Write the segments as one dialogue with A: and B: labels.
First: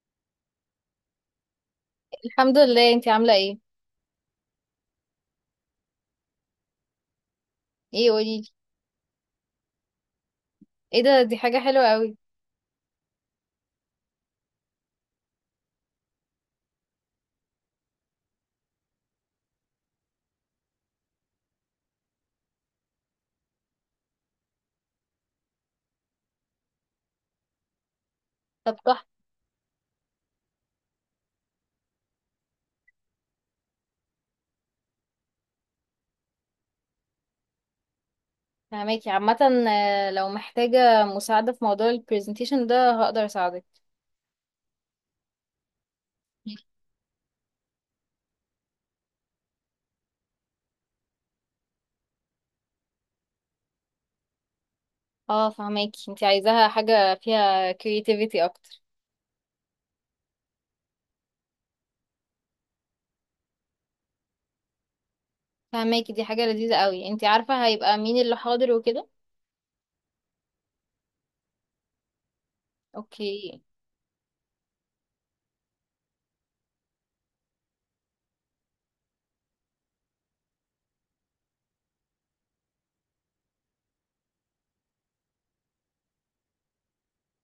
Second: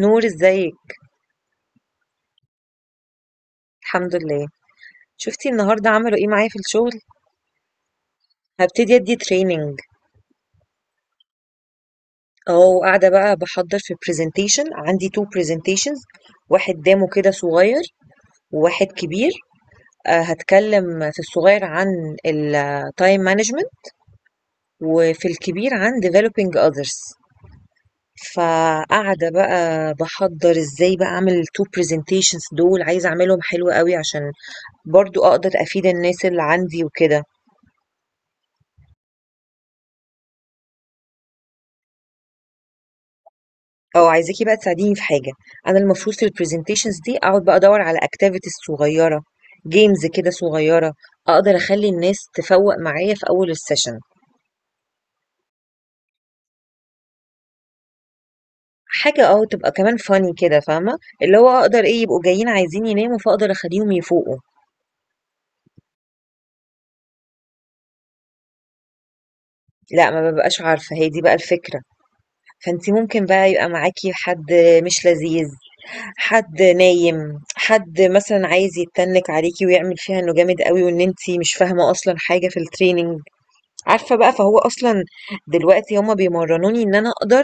A: نور ازيك.
B: الحمد لله. انتي عاملة ايه؟
A: الحمد لله. شفتي النهارده عملوا ايه معايا في الشغل؟
B: ايه قوليلي.
A: هبتدي ادي تريننج.
B: ايه ده، دي حاجة حلوة قوي.
A: اهو قاعده بقى بحضر في برزنتيشن، عندي تو برزنتيشنز، واحد دامه كده صغير وواحد كبير. هتكلم في الصغير عن التايم مانجمنت، وفي الكبير عن developing others.
B: طب تحفة.
A: فقاعده بقى بحضر ازاي بقى اعمل التو برزنتيشنز دول، عايزه اعملهم حلو قوي عشان برضو اقدر افيد الناس اللي عندي وكده.
B: فهماكي عامة. لو محتاجة مساعدة في موضوع البرزنتيشن ده هقدر اساعدك.
A: عايزاكِ بقى تساعديني في حاجة، أنا المفروض في الpresentations دي أقعد بقى أدوّر على activities صغيّرة، games كده صغيّرة، أقدر أخلّي الناس تفوّق معايا في أول الsession،
B: اه فهماكي، انتي عايزاها حاجة فيها creativity اكتر.
A: حاجة تبقى كمان funny كده، فاهمة، اللي هو أقدر إيه، يبقوا جايين عايزين يناموا فأقدر أخلّيهم يفوقوا.
B: فهماكي، دي حاجة لذيذة قوي. انتي عارفة هيبقى مين اللي حاضر وكده؟
A: لأ ما بابقاش عارفة، هي دي بقى الفكرة، فأنتِ ممكن بقى
B: اوكي.
A: يبقى معاكِ حد مش لذيذ، حد نايم، حد مثلًا عايز يتنِّك عليكِ ويعمل فيها إنه جامد أوي وإن أنتِ مش فاهمة أصلًا حاجة في الtraining. عارفة بقى، فهو أصلا دلوقتي هما بيمرنوني إن أنا أقدر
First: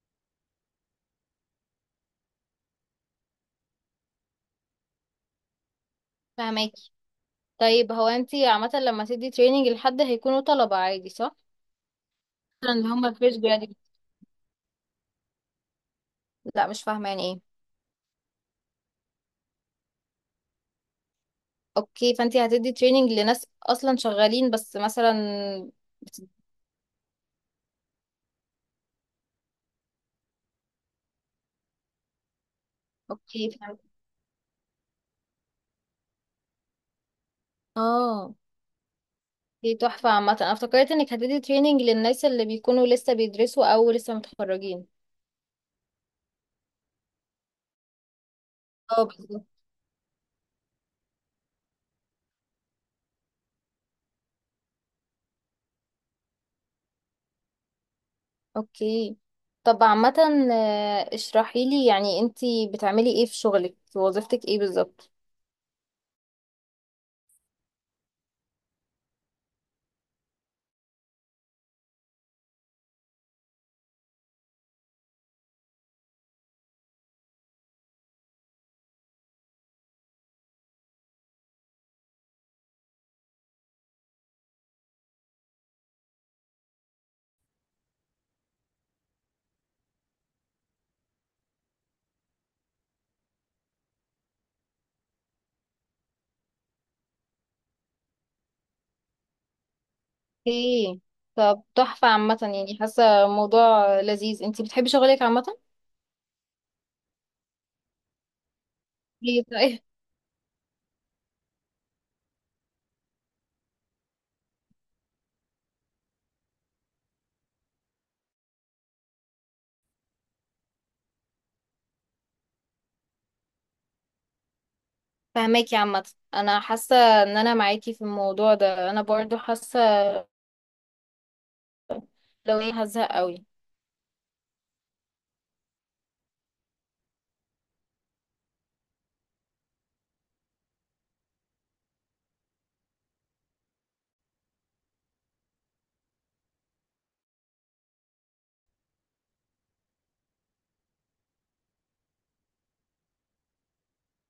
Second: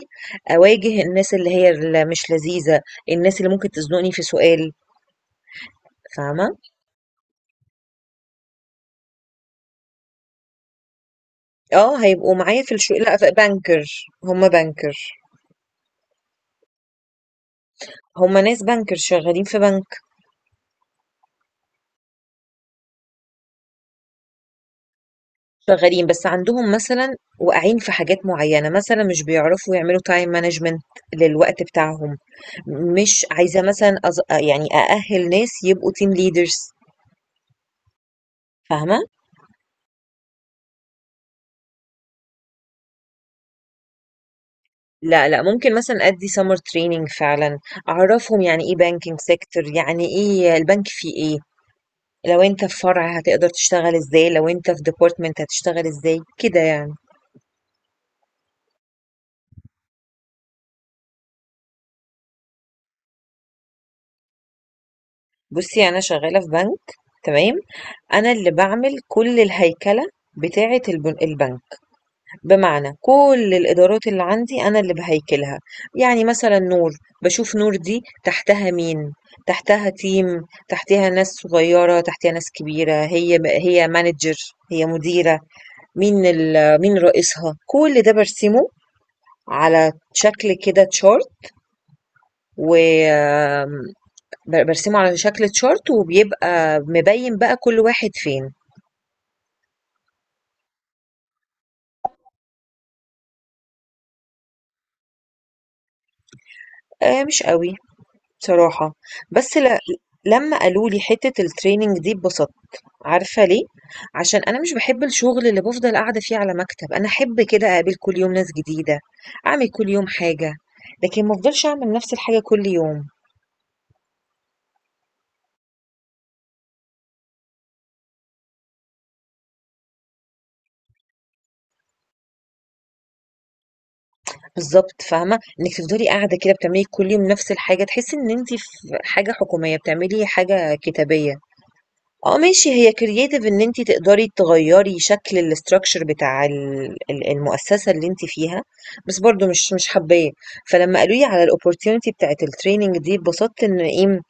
A: أواجه الناس اللي هي اللي مش لذيذة، الناس اللي ممكن تزنقني في سؤال، فاهمة؟
B: فهماكي. طيب هو انتي عامة لما تدي تريننج لحد هيكونوا طلبة عادي صح؟
A: اه هيبقوا معايا
B: مثلا
A: في
B: اللي
A: الشغل،
B: هم
A: لا
B: fresh graduate.
A: بنكر. هما بنكر،
B: لا مش فاهمة يعني ايه.
A: هما ناس بنكر شغالين في بنك.
B: اوكي، فانتي هتدي تريننج لناس اصلا شغالين بس مثلا.
A: شغالين بس عندهم مثلا، واقعين في حاجات معينة، مثلا مش بيعرفوا يعملوا تايم مانجمنت للوقت بتاعهم. مش
B: اوكي
A: عايزة
B: فهمت.
A: مثلا يعني أأهل ناس يبقوا تيم ليدرز،
B: اه.
A: فاهمة؟
B: دي تحفة عامة، انا افتكرت انك هتدي تريننج للناس اللي بيكونوا لسه بيدرسوا او لسه متخرجين.
A: لا لا، ممكن مثلا ادي سمر تريننج فعلا، اعرفهم يعني ايه
B: اه
A: بانكينج
B: بالظبط.
A: سيكتور، يعني ايه البنك، فيه ايه، لو انت في فرع هتقدر تشتغل ازاي، لو انت في ديبارتمنت هتشتغل ازاي كده يعني.
B: اوكي. طب عامة، اشرحي لي يعني انتي بتعملي ايه في شغلك، في وظيفتك ايه بالظبط.
A: بصي انا شغالة في بنك، تمام؟ انا اللي بعمل كل الهيكلة بتاعة البنك، بمعنى كل الإدارات اللي عندي أنا اللي باهيكلها، يعني مثلًا نور، باشوف نور دي تحتها مين، تحتها تيم، تحتها ناس صغيّرة، تحتها ناس كبيرة، هي manager، هي مديرة، مين رئيسها، كل ده بارسمه على شكل كده chart. وآمم ب بارسمه على شكل chart وبيبقى مبيّن بقى كل واحد فين.
B: اوكي. طب تحفة عامة، يعني حاسة موضوع لذيذ. انتي بتحبي شغلك عامة؟
A: مش أوي بصراحة.
B: ليه
A: بس ل
B: طيب؟
A: لمّا قالوا لي حتّة الtraining دي اتبسطت. عارفة ليه؟ عشان أنا مش باحب الشغل اللي بافضل قاعدة فيه على مكتب، أنا أحب كده أقابل كل يوم ناس جديدة، أعمل كل يوم حاجة، لكن ما افضلش أعمل نفس الحاجة كل يوم.
B: فهماكي عامة. انا حاسة ان انا معاكي في الموضوع ده. انا برضو حاسة لو ايه هزهق قوي.
A: بالضبط، فاهمة؟ إنِّك تفضلي قاعدة كده بتعملي كل يوم نفس الحاجة، تحسي إن أنتِ في حاجة حكومية، بتعملي حاجة كتابية. آه ماشي، هي creative إن أنتِ تقدري تغيّري شكل الstructure بتاع ال المؤسسة اللي أنتِ فيها، بس برضه مش حابّاه. فلمّا قالوا لي على الopportunity بتاعة الtraining دي اتبسطت إن إيه،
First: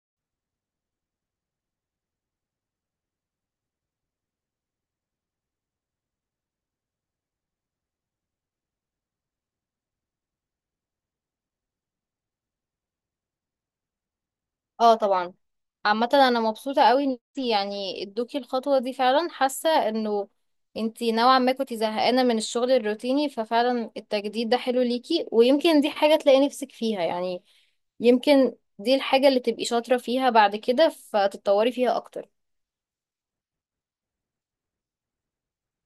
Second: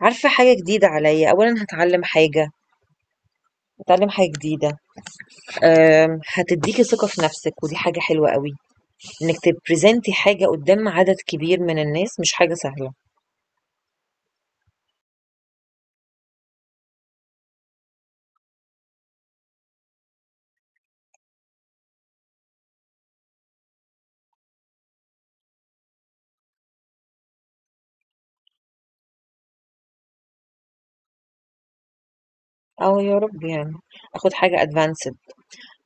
A: عارفة حاجة جديدة عليّا، أولًا هاتعلّم حاجة، هاتعلّم حاجة جديدة، هتدّيكِ ثقة في نَفْسِك ودي حاجة حلوة أوي، إنِّك تبريزنتي حاجة قُدّام عدد كبير من الناس مش حاجة سهلة.
B: اه طبعا. عامة انا مبسوطة قوي ان انتي يعني ادوكي الخطوة دي، فعلا حاسة انه انتي نوعا ما كنتي زهقانة من الشغل الروتيني، ففعلا التجديد ده حلو ليكي، ويمكن دي حاجة تلاقي نفسك فيها يعني. يمكن دي الحاجة اللي تبقي شاطرة فيها بعد كده فتتطوري فيها أكتر.
A: آه يا رب يعني، آخُد حاجة advanced.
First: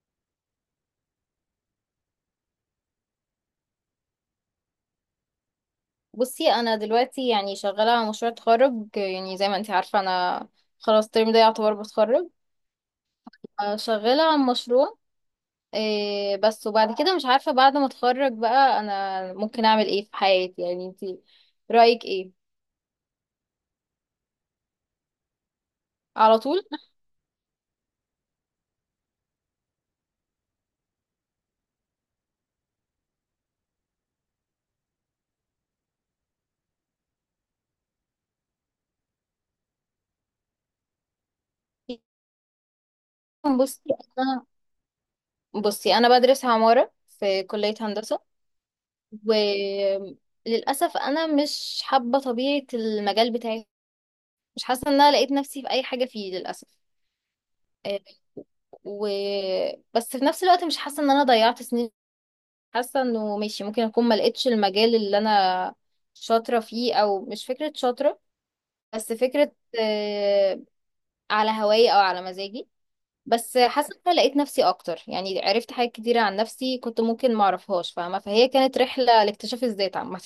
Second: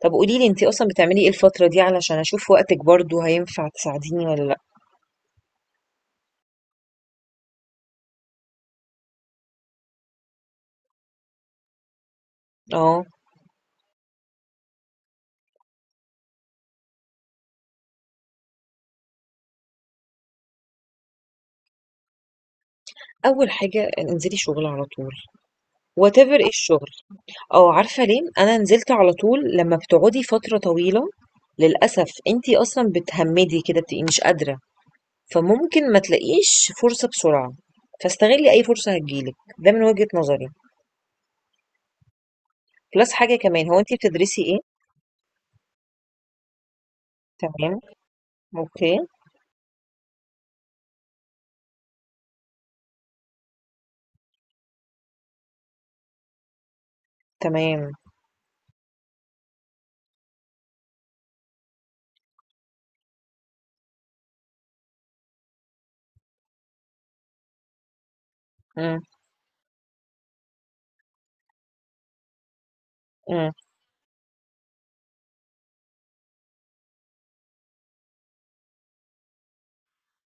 A: طب قولي لي أنتِ أصلًا بتعملي إيه الفترة دي علشان أشوف وقتِك برضه هينفع تساعديني والّا لأ؟
B: بصي، أنا دلوقتي يعني شغالة على مشروع تخرج. يعني زي ما انتي عارفة، أنا خلاص الترم ده يعتبر بتخرج.
A: آه،
B: شغالة على مشروع إيه بس، وبعد كده مش عارفة بعد ما اتخرج بقى انا ممكن اعمل ايه في حياتي. يعني انتي رأيك ايه؟
A: أول حاجة انزلي شغل على طول،
B: على
A: whatever إيه
B: طول.
A: الشغل. آه عارفة ليه؟ أنا نزلت على طول. لمّا بتقعدي فترة طويلة للأسف أنتِ أصلًا بتهمِّدي كده، بتبقي مش قادرة، فممكن ما تلاقيش فرصة بسرعة، فاستغلي أي فرصة هتيجي لِك، ده من وجهة نظري. plus حاجة كمان، هو
B: بصي
A: أنتِ بتدرسي
B: انا
A: إيه؟
B: بصي انا بدرس عمارة في
A: تمام،
B: كلية هندسة.
A: أوكي.
B: وللأسف انا مش حابة طبيعة المجال بتاعي، مش حاسة ان انا لقيت نفسي في اي حاجة فيه للأسف.
A: تمام.
B: إيه و... بس في نفس الوقت مش حاسة ان انا ضيعت سنين. حاسة انه ماشي، ممكن اكون ما لقيتش المجال اللي انا شاطرة فيه، او مش فكرة شاطرة
A: إمم.
B: بس فكرة، آه، على هواي او على مزاجي.
A: إمم.
B: بس حاسة ان انا لقيت نفسي اكتر، يعني عرفت حاجات كتيرة عن نفسي كنت ممكن ما اعرفهاش، فاهمة؟ فهي كانت رحلة لاكتشاف الذات عامة.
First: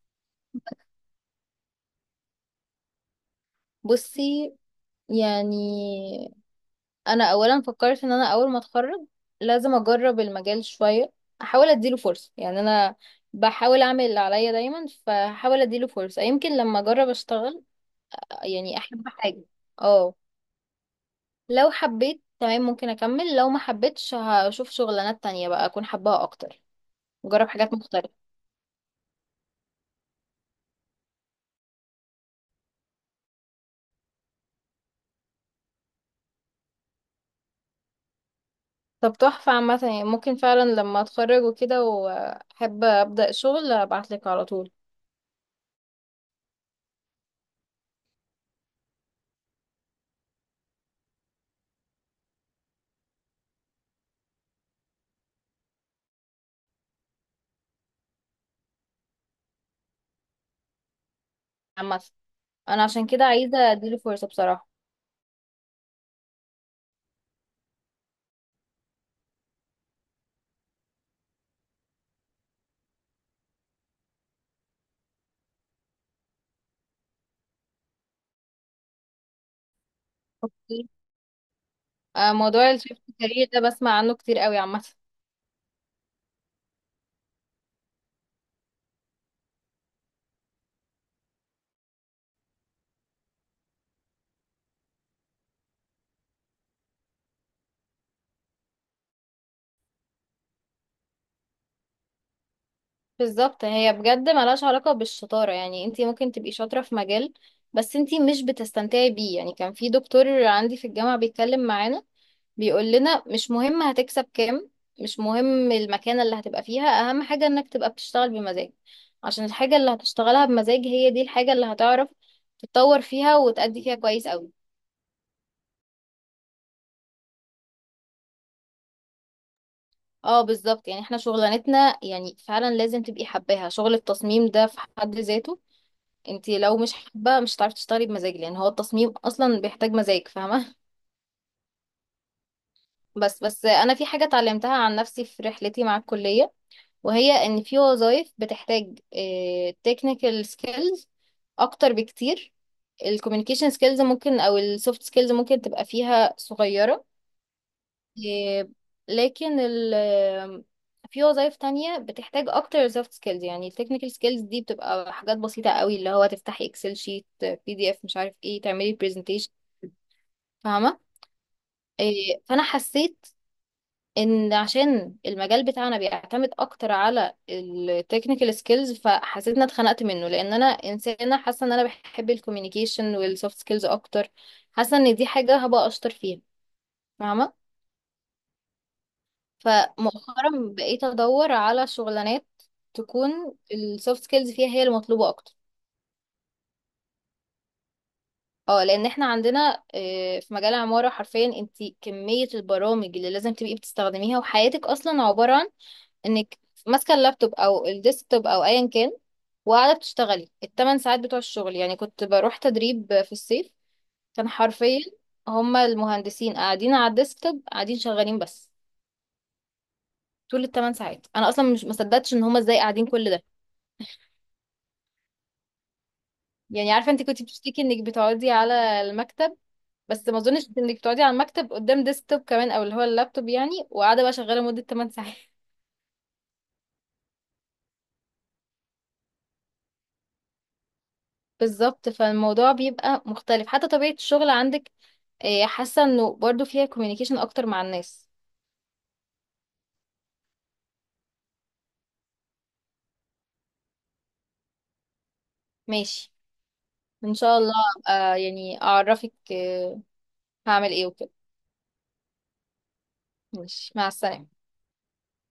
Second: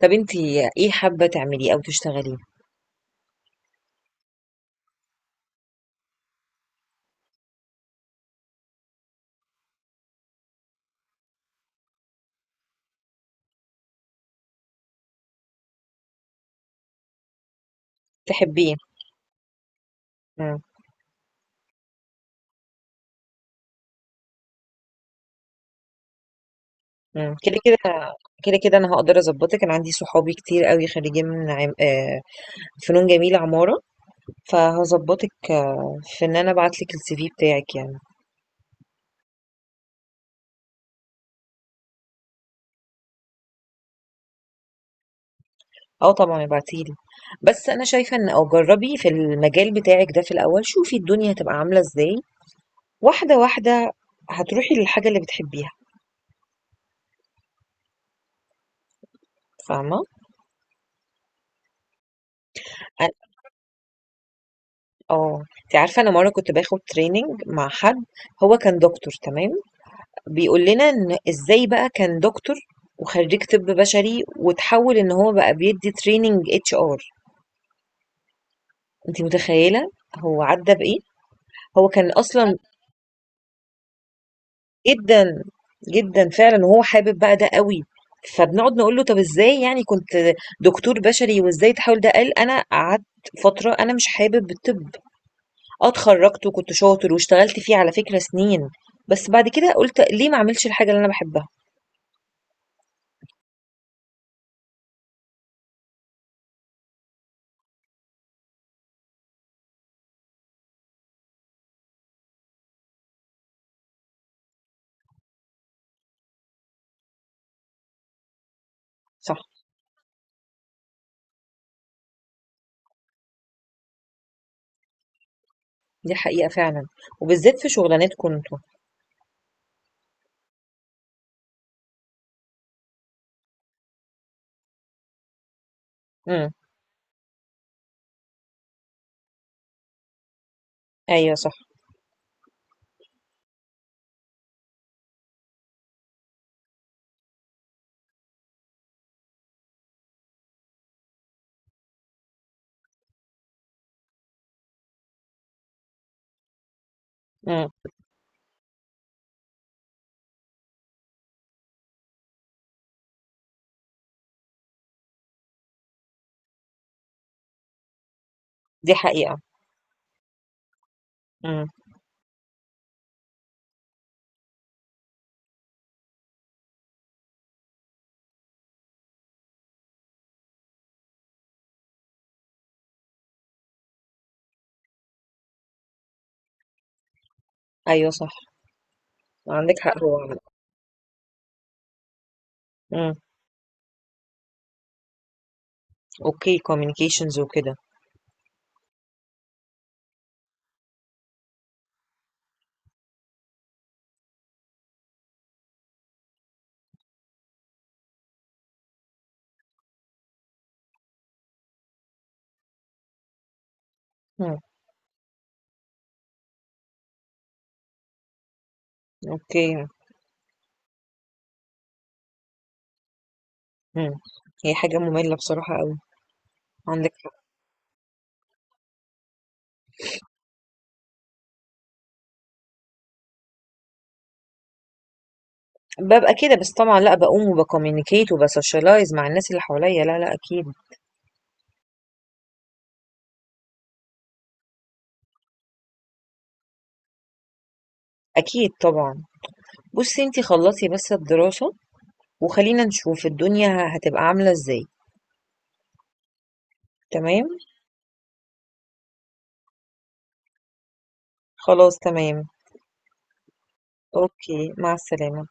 A: طب أنتِ إيه حابة تعمليه أو تشتغليه؟
B: بصي، يعني انا اولا فكرت ان انا اول ما اتخرج لازم اجرب المجال شوية، احاول اديله فرصة. يعني انا بحاول اعمل اللي عليا دايما، فحاول اديله فرصة يمكن لما اجرب اشتغل
A: تحبيه؟
B: يعني احب حاجة. اه
A: إمم.
B: لو حبيت تمام ممكن اكمل، لو ما حبيتش هشوف شغلانات تانية بقى اكون حباها اكتر.
A: إمم.
B: جرب
A: كده،
B: حاجات
A: كده
B: مختلفة.
A: كده، كده أنا هاقدر أضبّطِك، أنا عندي صحابي كتير أوي خريجين من عم فنون جميلة عمارة، فهاضبّطِك في إن أنا أبعت لِك الCV بتاعِك يعني.
B: طب تحفة عامة، يعني ممكن فعلا لما اتخرج وكده واحب ابدأ شغل ابعتلك على طول.
A: آه طبعًا ابعتي لي، بس أنا شايفة إن أو جرّبي في المجال بتاعِك ده في الأول، شوفي الدنيا هتبقى عاملة إزاي، واحدة واحدة هتروحي للحاجة اللي بتحبيها، فاهمة؟
B: عامة انا عشان
A: أ
B: كده عايزة اديله فرصة بصراحة.
A: آه، أنتِ عارفة أنا مرّة كنت باخد training مع حد، هو كان دكتور، تمام؟ بيقول لنا إن إزاي بقى كان دكتور وخريج طب بشري وتحول إن هو بقى بيدي تريننج اتش ار. أنت متخيلة؟ هو عدى
B: اوكي.
A: بإيه؟ هو كان أصلا
B: موضوع الشيفت كارير ده بسمع عنه كتير قوي عامة.
A: جدا جدا فعلا وهو حابب بقى ده قوي. فبنقعد نقول له طب ازاي يعني، كنت دكتور بشري وازاي تحاول؟ ده قال انا قعدت فترة انا مش حابب الطب، اه اتخرجت وكنت شاطر واشتغلت فيه على فكرة سنين، بس بعد كده قلت ليه ما اعملش الحاجة اللي انا بحبها.
B: بالظبط، هي بجد ملهاش علاقة بالشطارة. يعني انتي ممكن تبقي شاطرة في مجال بس انتي مش بتستمتعي بيه. يعني كان في دكتور عندي في الجامعة بيتكلم معانا، بيقول لنا مش مهم هتكسب كام، مش مهم المكانة اللي هتبقى فيها، أهم حاجة إنك تبقى بتشتغل بمزاج.
A: صح،
B: عشان الحاجة اللي هتشتغلها بمزاج هي دي الحاجة اللي هتعرف تتطور فيها وتأدي فيها كويس أوي.
A: دي حقيقة فعلا، وبالذات في شغلانتكم انتوا.
B: اه بالظبط. يعني احنا شغلانتنا يعني فعلا لازم تبقي حباها، شغل التصميم ده في حد ذاته انت
A: إمم.
B: لو مش حابة مش هتعرفي تشتغلي بمزاج، لأن هو التصميم أصلا بيحتاج مزاج، فاهمة؟
A: أيوه صح.
B: بس بس أنا في حاجة اتعلمتها عن نفسي في رحلتي مع الكلية، وهي ان في وظائف بتحتاج تكنيكال سكيلز اكتر بكتير، الكوميونيكيشن سكيلز ممكن او السوفت سكيلز ممكن تبقى فيها صغيرة.
A: إمم.
B: آه، لكن ال في وظائف تانية بتحتاج اكتر سوفت سكيلز. يعني التكنيكال سكيلز دي بتبقى حاجات بسيطة قوي، اللي هو تفتحي اكسل شيت، بي دي اف، مش عارف ايه، تعملي
A: دي حقيقة.
B: برزنتيشن، فاهمة؟
A: إمم.
B: فانا حسيت ان عشان المجال بتاعنا بيعتمد اكتر على التكنيكال سكيلز، فحسيت ان أنا اتخنقت منه، لان انا انسانه حاسه ان انا بحب الكوميونيكيشن والسوفت سكيلز اكتر. حاسه ان دي حاجه هبقى اشطر فيها، فاهمه؟
A: أيوه صح. عندِك حق. هو
B: فمؤخرا بقيت ادور على شغلانات
A: إمم.
B: تكون السوفت سكيلز فيها هي المطلوبه اكتر.
A: أوكي، communications وكده.
B: اه لان احنا عندنا، في مجال العمارة حرفيا انت كمية البرامج اللي لازم تبقي بتستخدميها، وحياتك اصلا عبارة عن انك ماسكة اللابتوب او الديسكتوب او ايا كان، وقاعدة بتشتغلي الـ8 ساعات بتوع الشغل. يعني كنت بروح تدريب في الصيف، كان
A: إمم.
B: حرفيا هما المهندسين قاعدين على الديسكتوب قاعدين شغالين بس،
A: أوكي.
B: طول الـ8 ساعات. انا اصلا مش مصدقتش ان هما ازاي قاعدين كل ده.
A: إمم. هي حاجة مملة بصراحة أوي.
B: يعني
A: عندِك
B: عارفة انت
A: حق.
B: كنت بتشتكي انك بتقعدي على المكتب، بس ما اظنش انك بتقعدي على المكتب قدام ديسكتوب كمان او اللي هو اللابتوب يعني، وقاعده بقى شغاله مده 8 ساعات.
A: بابقى كده، بس طبعًا لأ، باقوم وبcommunicate وبsocialize مع الناس اللي حواليّا. لا، لأ، أكيد.
B: بالظبط، فالموضوع بيبقى مختلف، حتى طبيعه الشغل عندك، حاسه انه برضو فيها كوميونيكيشن اكتر مع الناس.
A: أكيد طبعًا. بُصّي أنتِ خلّصي بس الدراسة وخلّينا نشوف الدنيا هتبقى عاملة إزاي،
B: ماشي. ان
A: تمام؟
B: شاء الله أبقى يعني اعرفك هعمل ايه وكده.
A: خلاص تمام.
B: ماشي، مع السلامه.
A: أوكي، مع السلامة.